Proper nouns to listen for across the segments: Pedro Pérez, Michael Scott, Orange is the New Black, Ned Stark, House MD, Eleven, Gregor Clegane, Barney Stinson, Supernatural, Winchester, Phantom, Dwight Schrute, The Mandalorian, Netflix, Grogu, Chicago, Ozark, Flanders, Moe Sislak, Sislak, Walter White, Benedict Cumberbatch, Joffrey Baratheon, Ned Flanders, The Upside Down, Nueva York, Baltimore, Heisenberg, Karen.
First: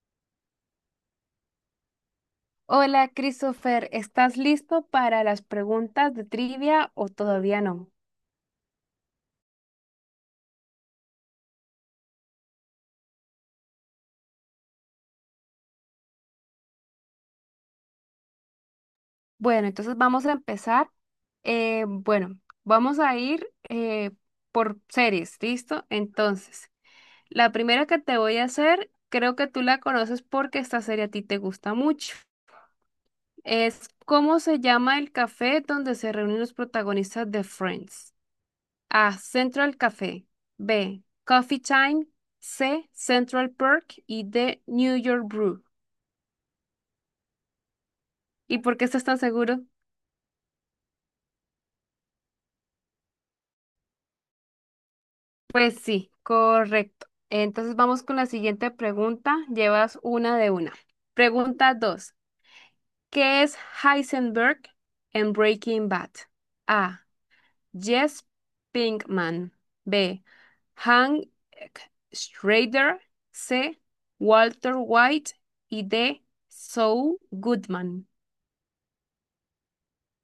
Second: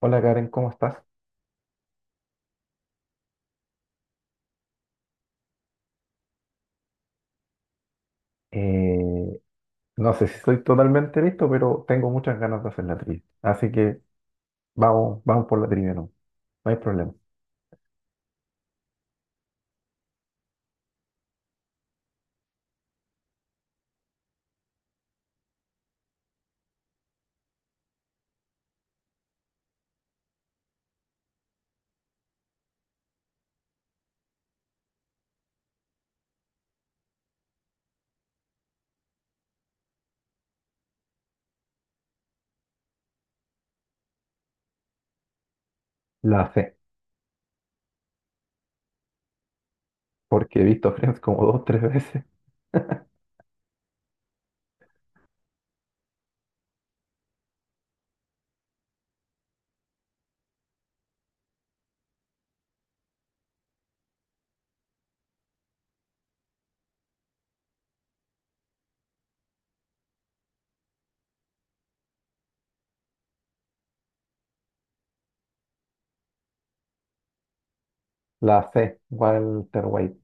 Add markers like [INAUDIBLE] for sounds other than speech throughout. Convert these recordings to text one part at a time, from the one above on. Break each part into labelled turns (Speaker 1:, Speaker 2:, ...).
Speaker 1: Hola Karen, ¿cómo estás?
Speaker 2: Hola, Christopher, ¿estás listo para las preguntas de trivia o todavía no?
Speaker 1: Eh, no sé si estoy totalmente listo, pero tengo muchas ganas de hacer la trivia. Así que vamos, vamos por la trivia, no, no hay problema.
Speaker 2: Bueno, entonces vamos a empezar. Bueno, vamos a ir por series, ¿listo? Entonces, la primera que te voy a hacer, creo que tú la conoces porque esta serie a ti te gusta mucho. Es ¿Cómo se llama el café donde se reúnen los protagonistas de Friends? A. Central Café. B. Coffee Time. C. Central Perk. Y D. New York Brew.
Speaker 1: La C,
Speaker 2: ¿Y por qué estás tan seguro?
Speaker 1: porque he visto [LAUGHS] Friends como dos, tres veces.
Speaker 2: Pues sí, correcto. Entonces vamos con la siguiente pregunta. Llevas 1 de 1. Pregunta 2. ¿Qué es Heisenberg en Breaking Bad? A. Jess Pinkman. B. Hank Schrader. C. Walter White. Y D. Saul Goodman.
Speaker 1: La C, Walter White,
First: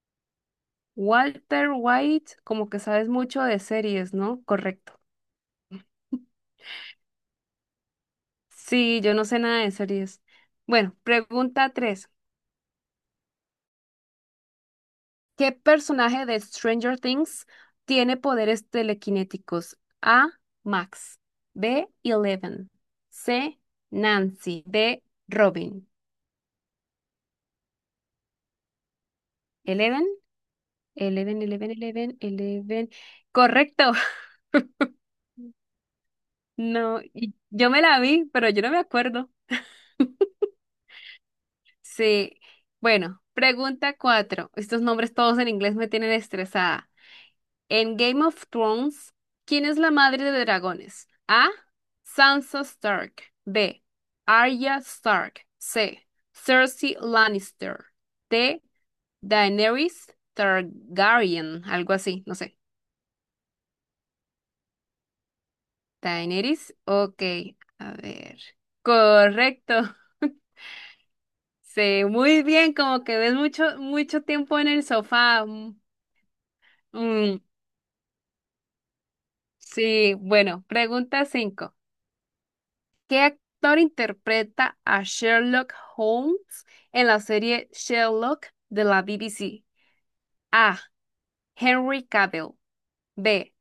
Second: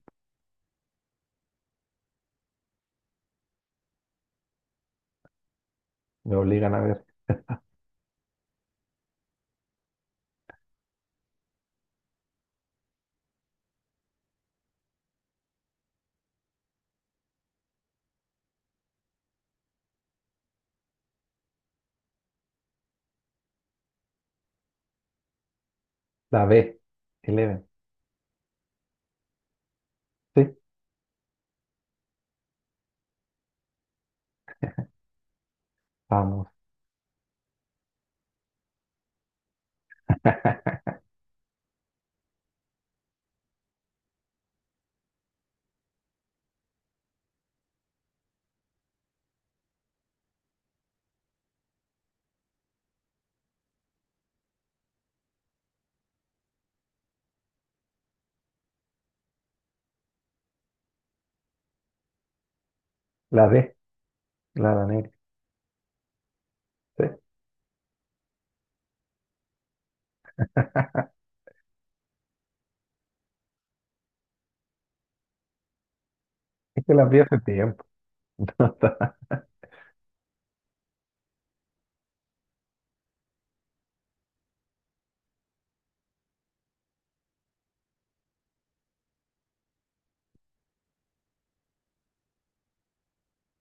Speaker 2: Walter White, como que sabes mucho de series, ¿no? Correcto.
Speaker 1: me
Speaker 2: [LAUGHS]
Speaker 1: obligan a ver.
Speaker 2: Sí, yo no sé nada de series. Bueno, pregunta 3. ¿Qué personaje de Stranger Things tiene poderes telequinéticos? A. Max. B. Eleven. C. Nancy. D. Robin.
Speaker 1: La B, Eleven,
Speaker 2: Eleven.
Speaker 1: sí,
Speaker 2: Eleven, Eleven, Eleven, Eleven. Correcto. [LAUGHS]
Speaker 1: vamos.
Speaker 2: No, y yo me la vi, pero yo no me acuerdo.
Speaker 1: [LAUGHS]
Speaker 2: Sí. Bueno, pregunta cuatro. Estos nombres todos en inglés me tienen estresada. En Game of Thrones, ¿quién es la madre de dragones? A. Sansa Stark. B. Arya Stark. C. Cersei Lannister. D. Daenerys Targaryen. Algo así, no sé.
Speaker 1: La D, la negra,
Speaker 2: Daenerys,
Speaker 1: sí.
Speaker 2: ok. A ver. Correcto.
Speaker 1: [LAUGHS]
Speaker 2: Sí, muy bien, como que ves mucho, mucho tiempo en el sofá. Mm.
Speaker 1: Es que las vi hace
Speaker 2: Mm.
Speaker 1: tiempo,
Speaker 2: Sí, bueno, pregunta 5. ¿Qué actor interpreta a Sherlock Holmes en la serie Sherlock de la BBC? A. Henry Cavill. B.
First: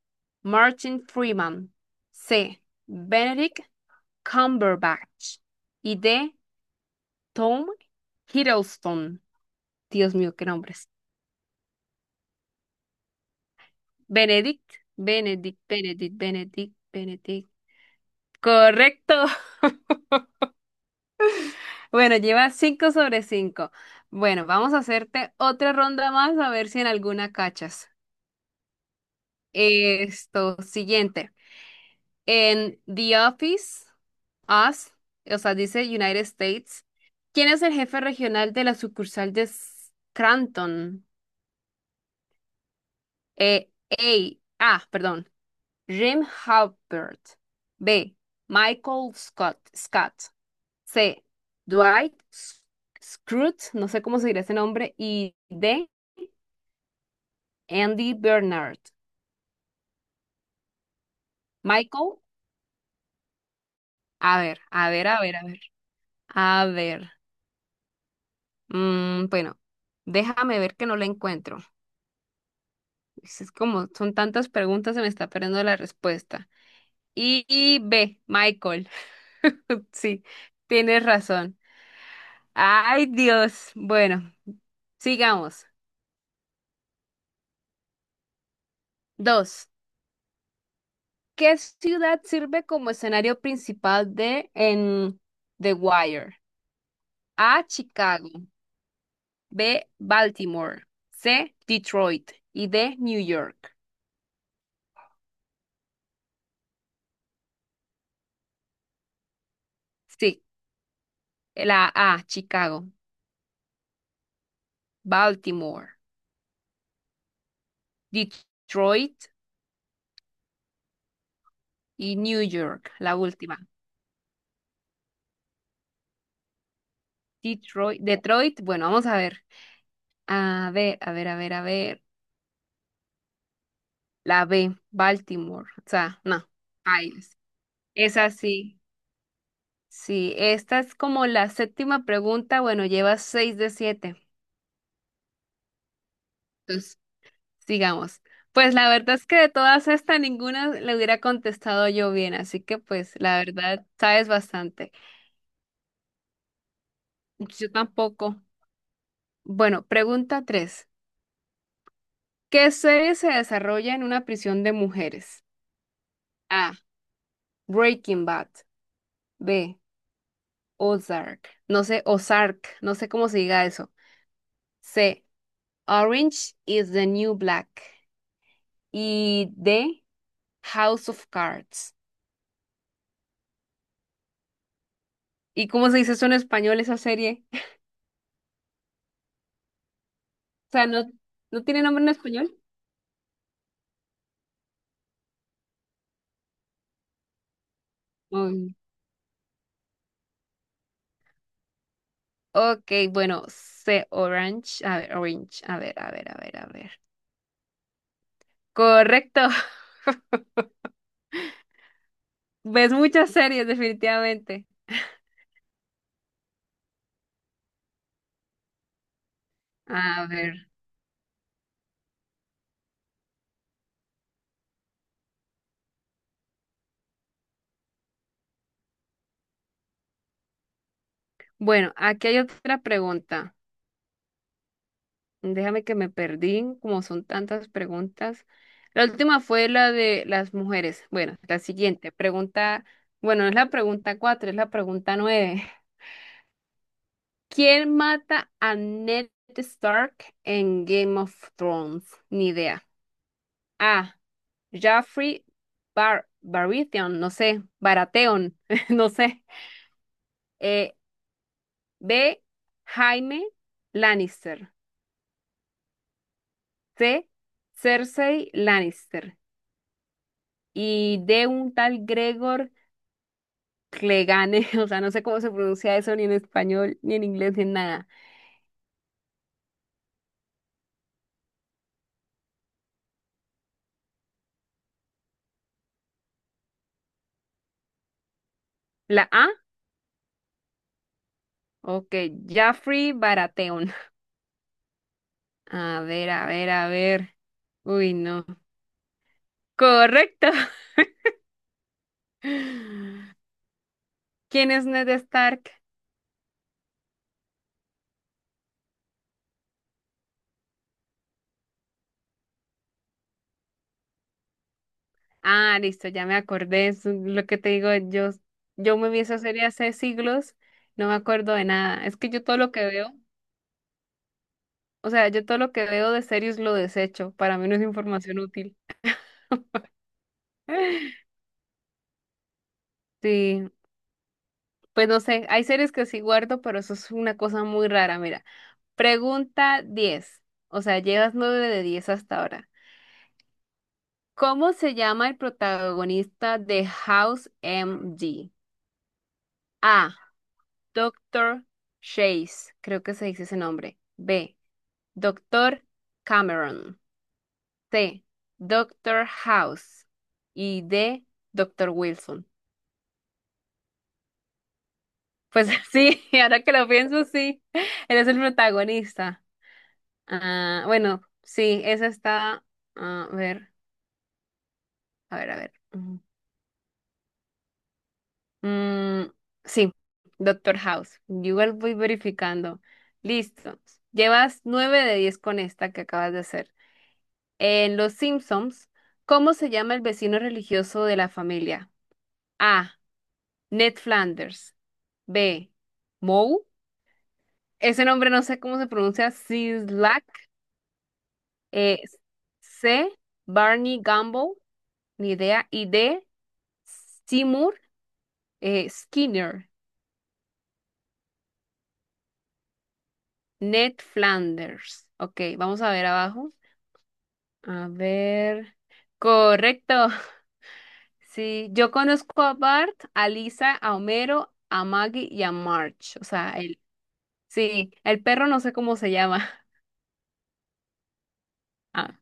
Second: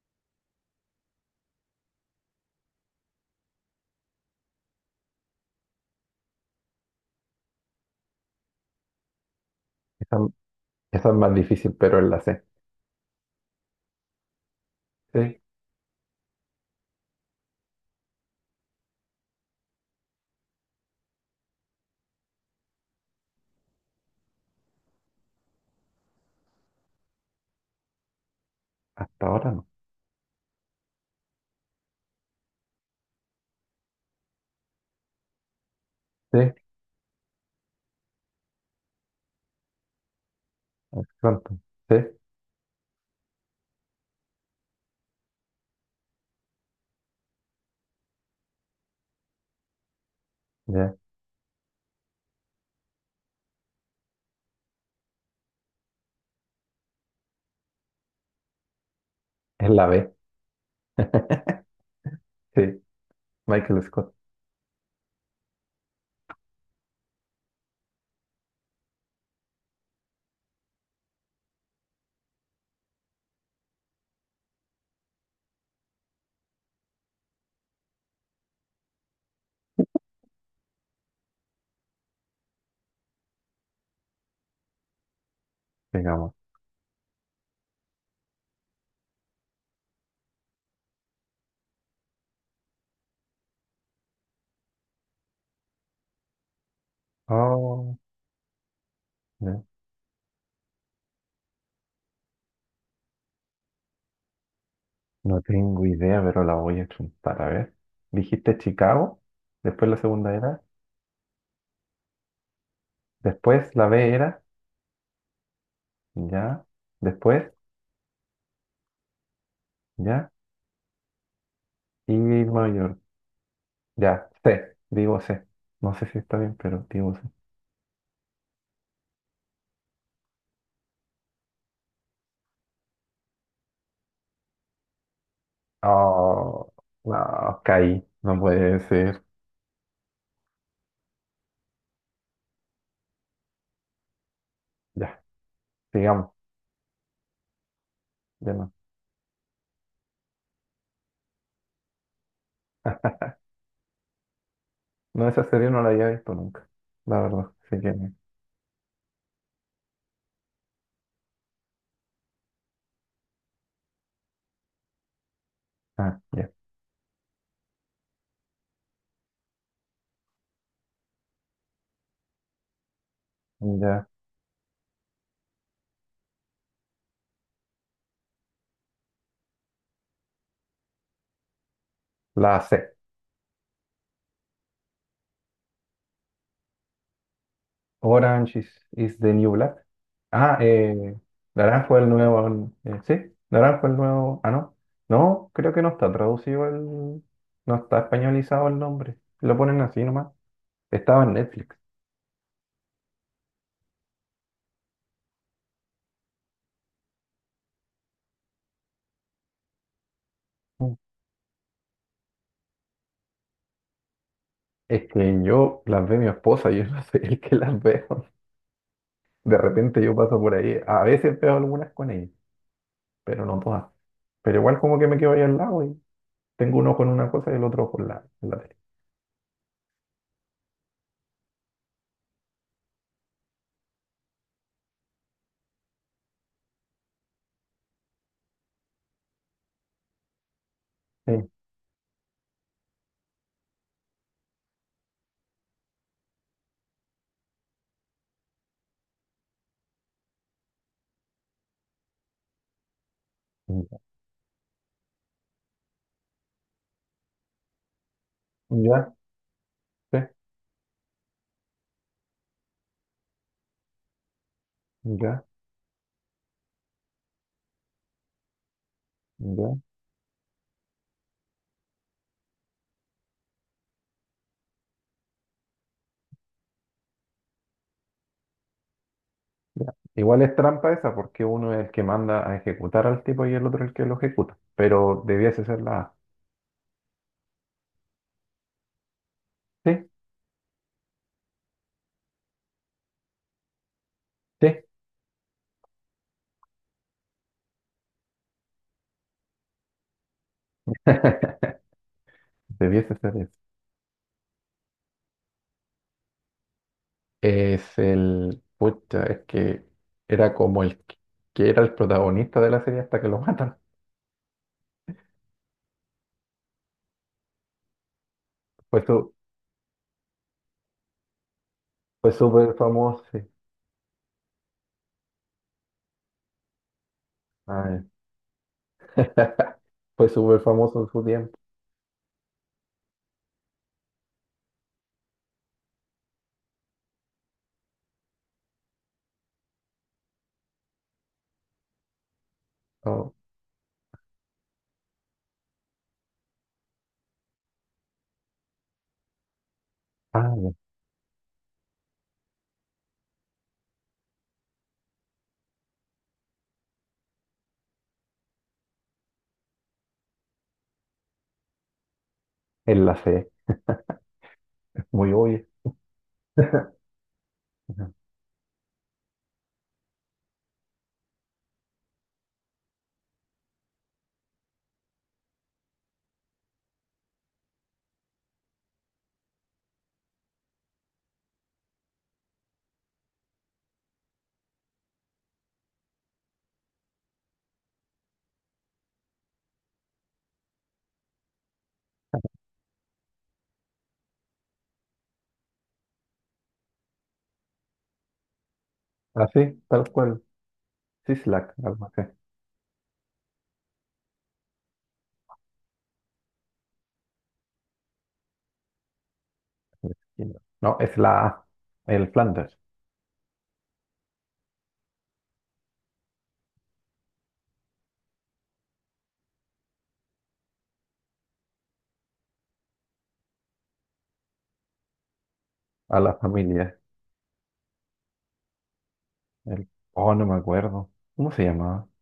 Speaker 2: Martin Freeman. C. Benedict Cumberbatch. Y D. Tom Hiddleston. Dios
Speaker 1: esa,
Speaker 2: mío, qué nombres.
Speaker 1: esa es más difícil, pero es la C.
Speaker 2: Benedict,
Speaker 1: Sí,
Speaker 2: Benedict, Benedict, Benedict, Benedict. Correcto. Bueno, lleva 5 sobre 5. Bueno, vamos a hacerte otra ronda más a ver si en alguna cachas.
Speaker 1: hasta ahora no.
Speaker 2: Esto, siguiente. En The Office, Us, o sea, dice United
Speaker 1: Sí,
Speaker 2: States. ¿Quién es el jefe regional de la sucursal de Scranton?
Speaker 1: Phantom, sí,
Speaker 2: Eh, A. A, perdón. Jim Halpert. B. Michael Scott. Scott.
Speaker 1: ya,
Speaker 2: C. Dwight S- Schrute, no sé cómo se dirá ese nombre. Y D. Andy Bernard.
Speaker 1: es la B, [LAUGHS]
Speaker 2: Michael,
Speaker 1: sí, Michael Scott.
Speaker 2: a ver, a ver, a ver, a ver. A ver. Bueno, déjame ver que no la encuentro. Es como son tantas preguntas, se me está perdiendo la respuesta. Y B, Michael. [LAUGHS] Sí, tienes razón. Ay, Dios. Bueno, sigamos.
Speaker 1: Digamos,
Speaker 2: Dos. ¿Qué ciudad sirve como escenario principal de en The Wire? A,
Speaker 1: oh,
Speaker 2: Chicago.
Speaker 1: no,
Speaker 2: B, Baltimore. C, Detroit. Y D, New York.
Speaker 1: no tengo idea, pero la voy a chuntar. A ver, dijiste Chicago, después la segunda
Speaker 2: Sí,
Speaker 1: era,
Speaker 2: la A, Chicago,
Speaker 1: después la B era,
Speaker 2: Baltimore,
Speaker 1: ya, después,
Speaker 2: Detroit
Speaker 1: ya, y
Speaker 2: y New
Speaker 1: Nueva
Speaker 2: York,
Speaker 1: York,
Speaker 2: la última.
Speaker 1: ya, C, digo C. No sé si está bien, pero digo C.
Speaker 2: Detroit, Detroit, bueno, vamos a ver. A ver, a ver, a ver, a ver. La B, Baltimore. O sea, no,
Speaker 1: Oh,
Speaker 2: bailes.
Speaker 1: no, caí,
Speaker 2: Es
Speaker 1: no puede
Speaker 2: así.
Speaker 1: ser.
Speaker 2: Sí, sí, esta es como la séptima pregunta. Bueno, llevas 6 de 7.
Speaker 1: Ya, sigamos,
Speaker 2: Sigamos.
Speaker 1: ya no.
Speaker 2: Pues la verdad es que de todas estas, ninguna le hubiera contestado yo bien, así que pues
Speaker 1: [LAUGHS]
Speaker 2: la verdad sabes bastante.
Speaker 1: No, esa serie no la había visto nunca, la verdad.
Speaker 2: Yo
Speaker 1: Así que,
Speaker 2: tampoco. Bueno, pregunta tres. ¿Qué serie se desarrolla en una prisión de mujeres?
Speaker 1: ah, ya,
Speaker 2: A. Breaking Bad. B. Ozark. No sé, Ozark. No sé cómo se diga eso.
Speaker 1: ya,
Speaker 2: C. Orange is the New Black. Y D. House of Cards.
Speaker 1: la C.
Speaker 2: ¿Y cómo se dice eso en español, esa serie? [LAUGHS]
Speaker 1: Orange is the New Black. Ah,
Speaker 2: O sea, no,
Speaker 1: eh,
Speaker 2: no tiene
Speaker 1: Naranjo
Speaker 2: nombre
Speaker 1: el
Speaker 2: en español.
Speaker 1: nuevo. Sí, Naranjo el nuevo. Ah, no. No, creo que no está traducido el. No está españolizado
Speaker 2: Um,
Speaker 1: el nombre. Lo ponen así nomás. Estaba en Netflix.
Speaker 2: ok, bueno, C, Orange. A ver, Orange. A ver, a ver, a ver, a ver. Correcto. [LAUGHS]
Speaker 1: Mm.
Speaker 2: Ves muchas series, definitivamente.
Speaker 1: Es que yo las ve mi esposa, yo [LAUGHS] no soy el que las veo. De repente yo
Speaker 2: A
Speaker 1: paso por
Speaker 2: ver.
Speaker 1: ahí. A veces veo algunas con ella, pero no todas. Pero igual como que me quedo ahí al lado y tengo un ojo en una cosa y el otro ojo en la tele.
Speaker 2: Bueno, aquí hay otra pregunta. Déjame que me perdí, como son tantas preguntas. La última fue la de las mujeres. Bueno,
Speaker 1: Sí.
Speaker 2: la siguiente pregunta. Bueno, no es la pregunta cuatro, es la pregunta nueve. ¿Quién mata a Ned Stark en Game of Thrones? Ni idea. A. Jaffrey Bar Baratheon, no sé, Baratheon, [LAUGHS] no
Speaker 1: Ya,
Speaker 2: sé.
Speaker 1: ya,
Speaker 2: Eh, B. Jaime Lannister.
Speaker 1: sí, ya,
Speaker 2: C. Cersei Lannister.
Speaker 1: ya.
Speaker 2: Y D. Un tal Gregor Clegane, [LAUGHS] o sea, no sé cómo se pronuncia eso ni en español, ni en inglés, ni en nada.
Speaker 1: Ya. Igual es trampa esa porque uno es el que manda a ejecutar al tipo y el otro el que lo ejecuta, pero debiese ser la A.
Speaker 2: La A.
Speaker 1: Sí,
Speaker 2: Ok, Jaffrey Baratheon. [LAUGHS]
Speaker 1: sí,
Speaker 2: A ver, a ver, a ver. Uy, no. Correcto.
Speaker 1: [LAUGHS]
Speaker 2: [LAUGHS]
Speaker 1: debiese ser eso.
Speaker 2: ¿Quién es Ned Stark?
Speaker 1: Es el, pucha, es que era como el que era el protagonista de la serie hasta que lo matan.
Speaker 2: Ah, listo, ya me acordé, es lo que te digo, yo
Speaker 1: Fue
Speaker 2: me vi
Speaker 1: su,
Speaker 2: esa serie hace siglos, no me acuerdo de nada, es que
Speaker 1: Fue
Speaker 2: yo todo lo
Speaker 1: súper
Speaker 2: que veo,
Speaker 1: famoso, sí.
Speaker 2: o sea, yo todo lo que veo de series lo desecho, para mí no es
Speaker 1: Ah,
Speaker 2: información útil.
Speaker 1: ya. [LAUGHS] Fue súper famoso en su
Speaker 2: [LAUGHS]
Speaker 1: tiempo.
Speaker 2: Sí, pues no sé, hay series que sí guardo, pero eso es una cosa muy rara, mira. Pregunta 10, o sea, llevas 9 de 10 hasta ahora.
Speaker 1: Oh,
Speaker 2: ¿Cómo se llama el protagonista de House MD? A.
Speaker 1: ah, ya.
Speaker 2: Doctor Chase, creo que se dice ese nombre. B. Doctor Cameron. C. Doctor House. Y D. Doctor Wilson.
Speaker 1: En la C, es muy obvio.
Speaker 2: Pues [LAUGHS] sí, ahora que lo pienso, sí.
Speaker 1: Ajá.
Speaker 2: Él es el protagonista. Ah, bueno, sí, esa está. A ver, a ver, a ver. Ujú. Mm, sí, Doctor House. Yo igual voy verificando. Listo. Llevas nueve de diez con esta que acabas de hacer. En Los Simpsons, ¿cómo se llama el vecino religioso de la familia? A. Ned Flanders. B. Moe. Ese nombre no sé cómo se pronuncia.
Speaker 1: Así, tal
Speaker 2: Sislak.
Speaker 1: cual. Sislak,
Speaker 2: Eh,
Speaker 1: algo así.
Speaker 2: C. Barney Gumble. Ni idea. Y D. Seymour Skinner.
Speaker 1: No, no, es la A, el Flanders.
Speaker 2: Ned Flanders. Ok, vamos a ver abajo. A ver. Correcto. [LAUGHS] Sí, yo conozco a Bart, a Lisa, a Homero, a Maggie y a March.
Speaker 1: A
Speaker 2: O
Speaker 1: la
Speaker 2: sea, el,
Speaker 1: familia.
Speaker 2: sí, el perro no sé cómo se llama. [LAUGHS]
Speaker 1: El- oh, no me acuerdo. ¿Cómo se llamaba?
Speaker 2: Ah,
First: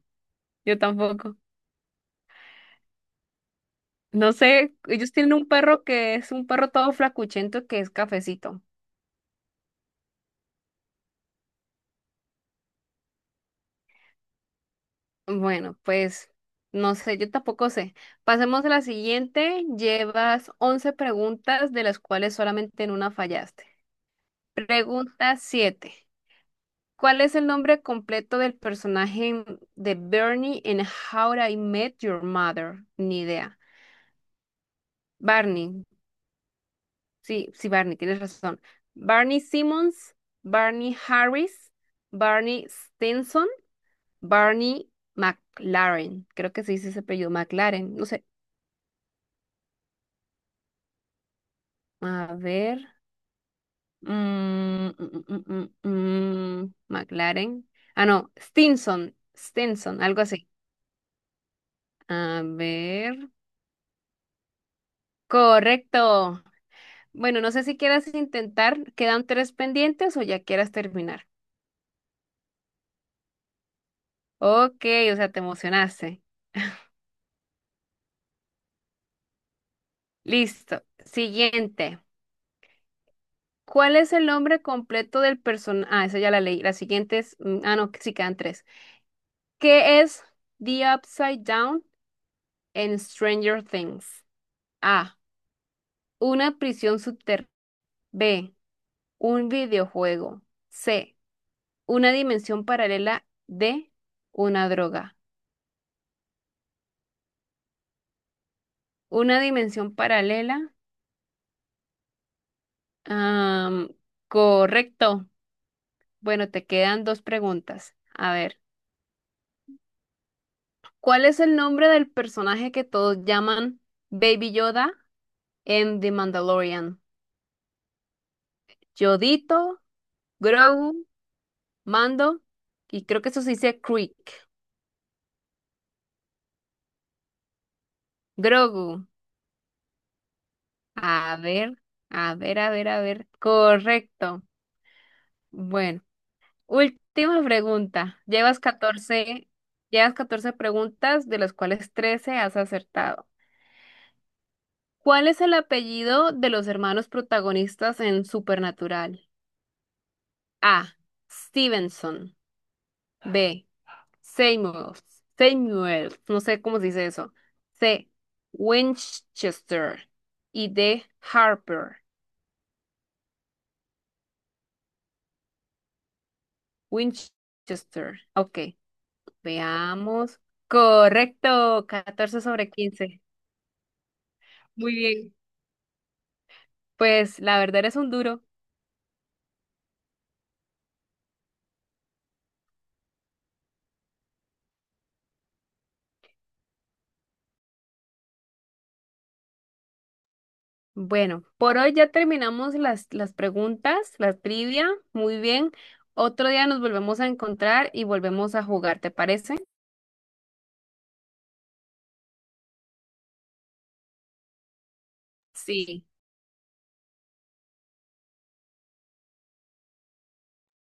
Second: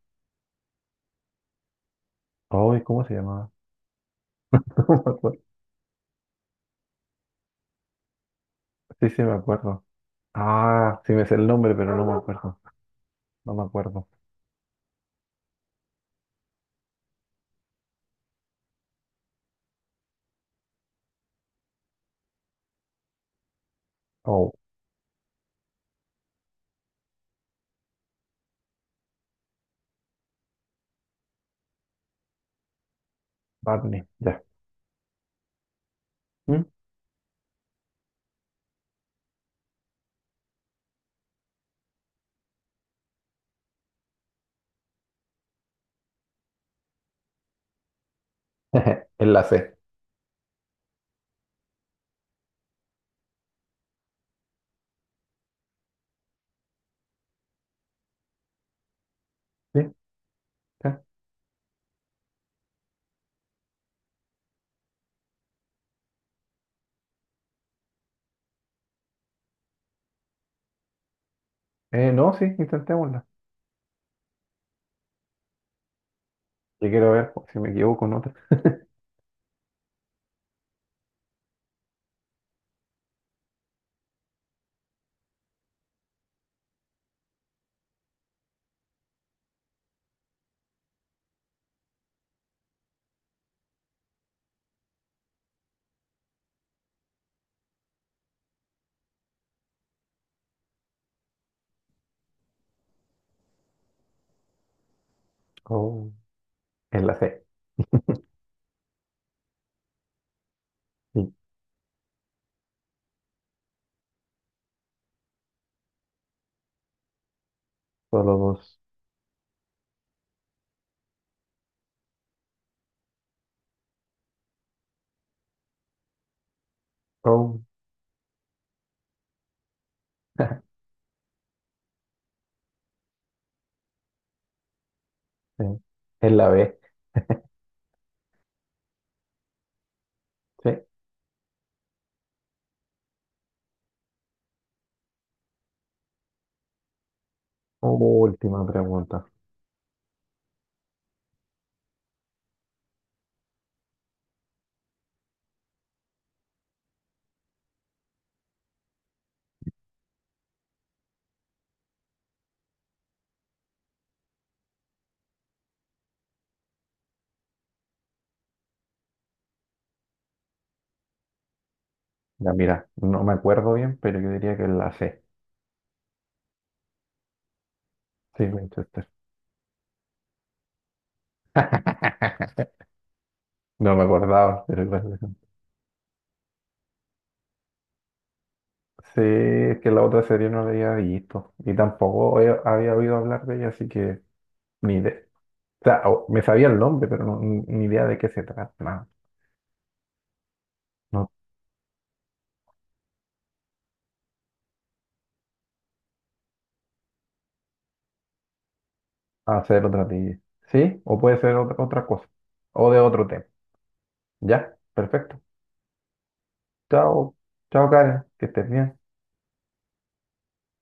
Speaker 2: yo tampoco.
Speaker 1: Ay, ¿cómo se llamaba?
Speaker 2: No sé,
Speaker 1: [LAUGHS] No me
Speaker 2: ellos tienen
Speaker 1: acuerdo.
Speaker 2: un perro que es un perro todo flacuchento que es cafecito.
Speaker 1: Sí, sí, me acuerdo. Ah, sí me sé el nombre, pero no me acuerdo. No me acuerdo.
Speaker 2: Bueno, pues no sé, yo tampoco sé. Pasemos a la siguiente. Llevas 11 preguntas, de las cuales solamente en una fallaste.
Speaker 1: Oh,
Speaker 2: Pregunta 7. ¿Cuál es el nombre completo del personaje de Bernie en How I Met Your Mother? Ni idea.
Speaker 1: Barney, ya.
Speaker 2: Barney.
Speaker 1: ¿Mm?
Speaker 2: Sí, sí, Barney, tienes razón. Barney Simmons, Barney Harris, Barney Stinson. Barney McLaren, creo que se dice ese apellido, McLaren, no sé.
Speaker 1: [LAUGHS] En la C.
Speaker 2: A ver. mm, mm, mm, McLaren. Ah, no, Stinson,
Speaker 1: ¿Sí?
Speaker 2: Stinson, algo así.
Speaker 1: Ya.
Speaker 2: A ver. Correcto. Bueno, no sé si quieras intentar, quedan tres pendientes o ya quieras terminar.
Speaker 1: No, sí, intentémosla.
Speaker 2: Ok, o sea, te emocionaste.
Speaker 1: Yo quiero ver pues, si me equivoco en otra.
Speaker 2: Listo. Siguiente. ¿Cuál es el nombre completo del personaje? Ah, esa ya la leí. La siguiente es, ah, no, sí quedan tres. ¿Qué es The Upside Down en Stranger Things? A. Una prisión subterránea. B. Un videojuego. C. Una dimensión paralela. D. Una droga.
Speaker 1: Oh, en la C.
Speaker 2: Una dimensión paralela.
Speaker 1: Sí,
Speaker 2: am, correcto. Bueno, te quedan dos preguntas. A
Speaker 1: solo
Speaker 2: ver,
Speaker 1: dos.
Speaker 2: ¿cuál es el nombre del personaje que todos llaman Baby Yoda en The Mandalorian?
Speaker 1: Oh,
Speaker 2: ¿Yodito?
Speaker 1: [LAUGHS]
Speaker 2: ¿Grogu? Mando, y creo que eso se dice Creek.
Speaker 1: sí. En la B.
Speaker 2: Grogu.
Speaker 1: Sí.
Speaker 2: A ver, a ver, a ver, a ver. Correcto. Bueno, última pregunta. Llevas
Speaker 1: Última pregunta.
Speaker 2: catorce llevas catorce preguntas, de las cuales 13 has acertado. ¿Cuál es el apellido de los hermanos protagonistas en Supernatural? A. Stevenson. B. Seymour, Seymour, no sé cómo se dice eso. C. Winchester y D. Harper.
Speaker 1: Ya, mira, no me acuerdo bien, pero yo diría que en la C.
Speaker 2: Winchester.
Speaker 1: Sí,
Speaker 2: Ok,
Speaker 1: Winchester.
Speaker 2: veamos. Correcto. 14
Speaker 1: [LAUGHS]
Speaker 2: sobre 15.
Speaker 1: No me acordaba, pero
Speaker 2: Muy
Speaker 1: igual.
Speaker 2: bien. Pues la verdad eres un duro.
Speaker 1: Sí, es que la otra serie no la había visto y tampoco he- había oído hablar de ella, así que ni idea. O sea, o- me sabía el nombre, pero no, ni idea de qué se trata. No, no
Speaker 2: Bueno, por hoy ya terminamos las preguntas, la trivia. Muy bien. Otro día nos volvemos a encontrar y volvemos a jugar, ¿te parece?
Speaker 1: va a ser otra tía. ¿Sí? O puede ser otra cosa. O de otro tema. Ya, perfecto.
Speaker 2: Sí.
Speaker 1: Chao, chao Karen, que estés bien.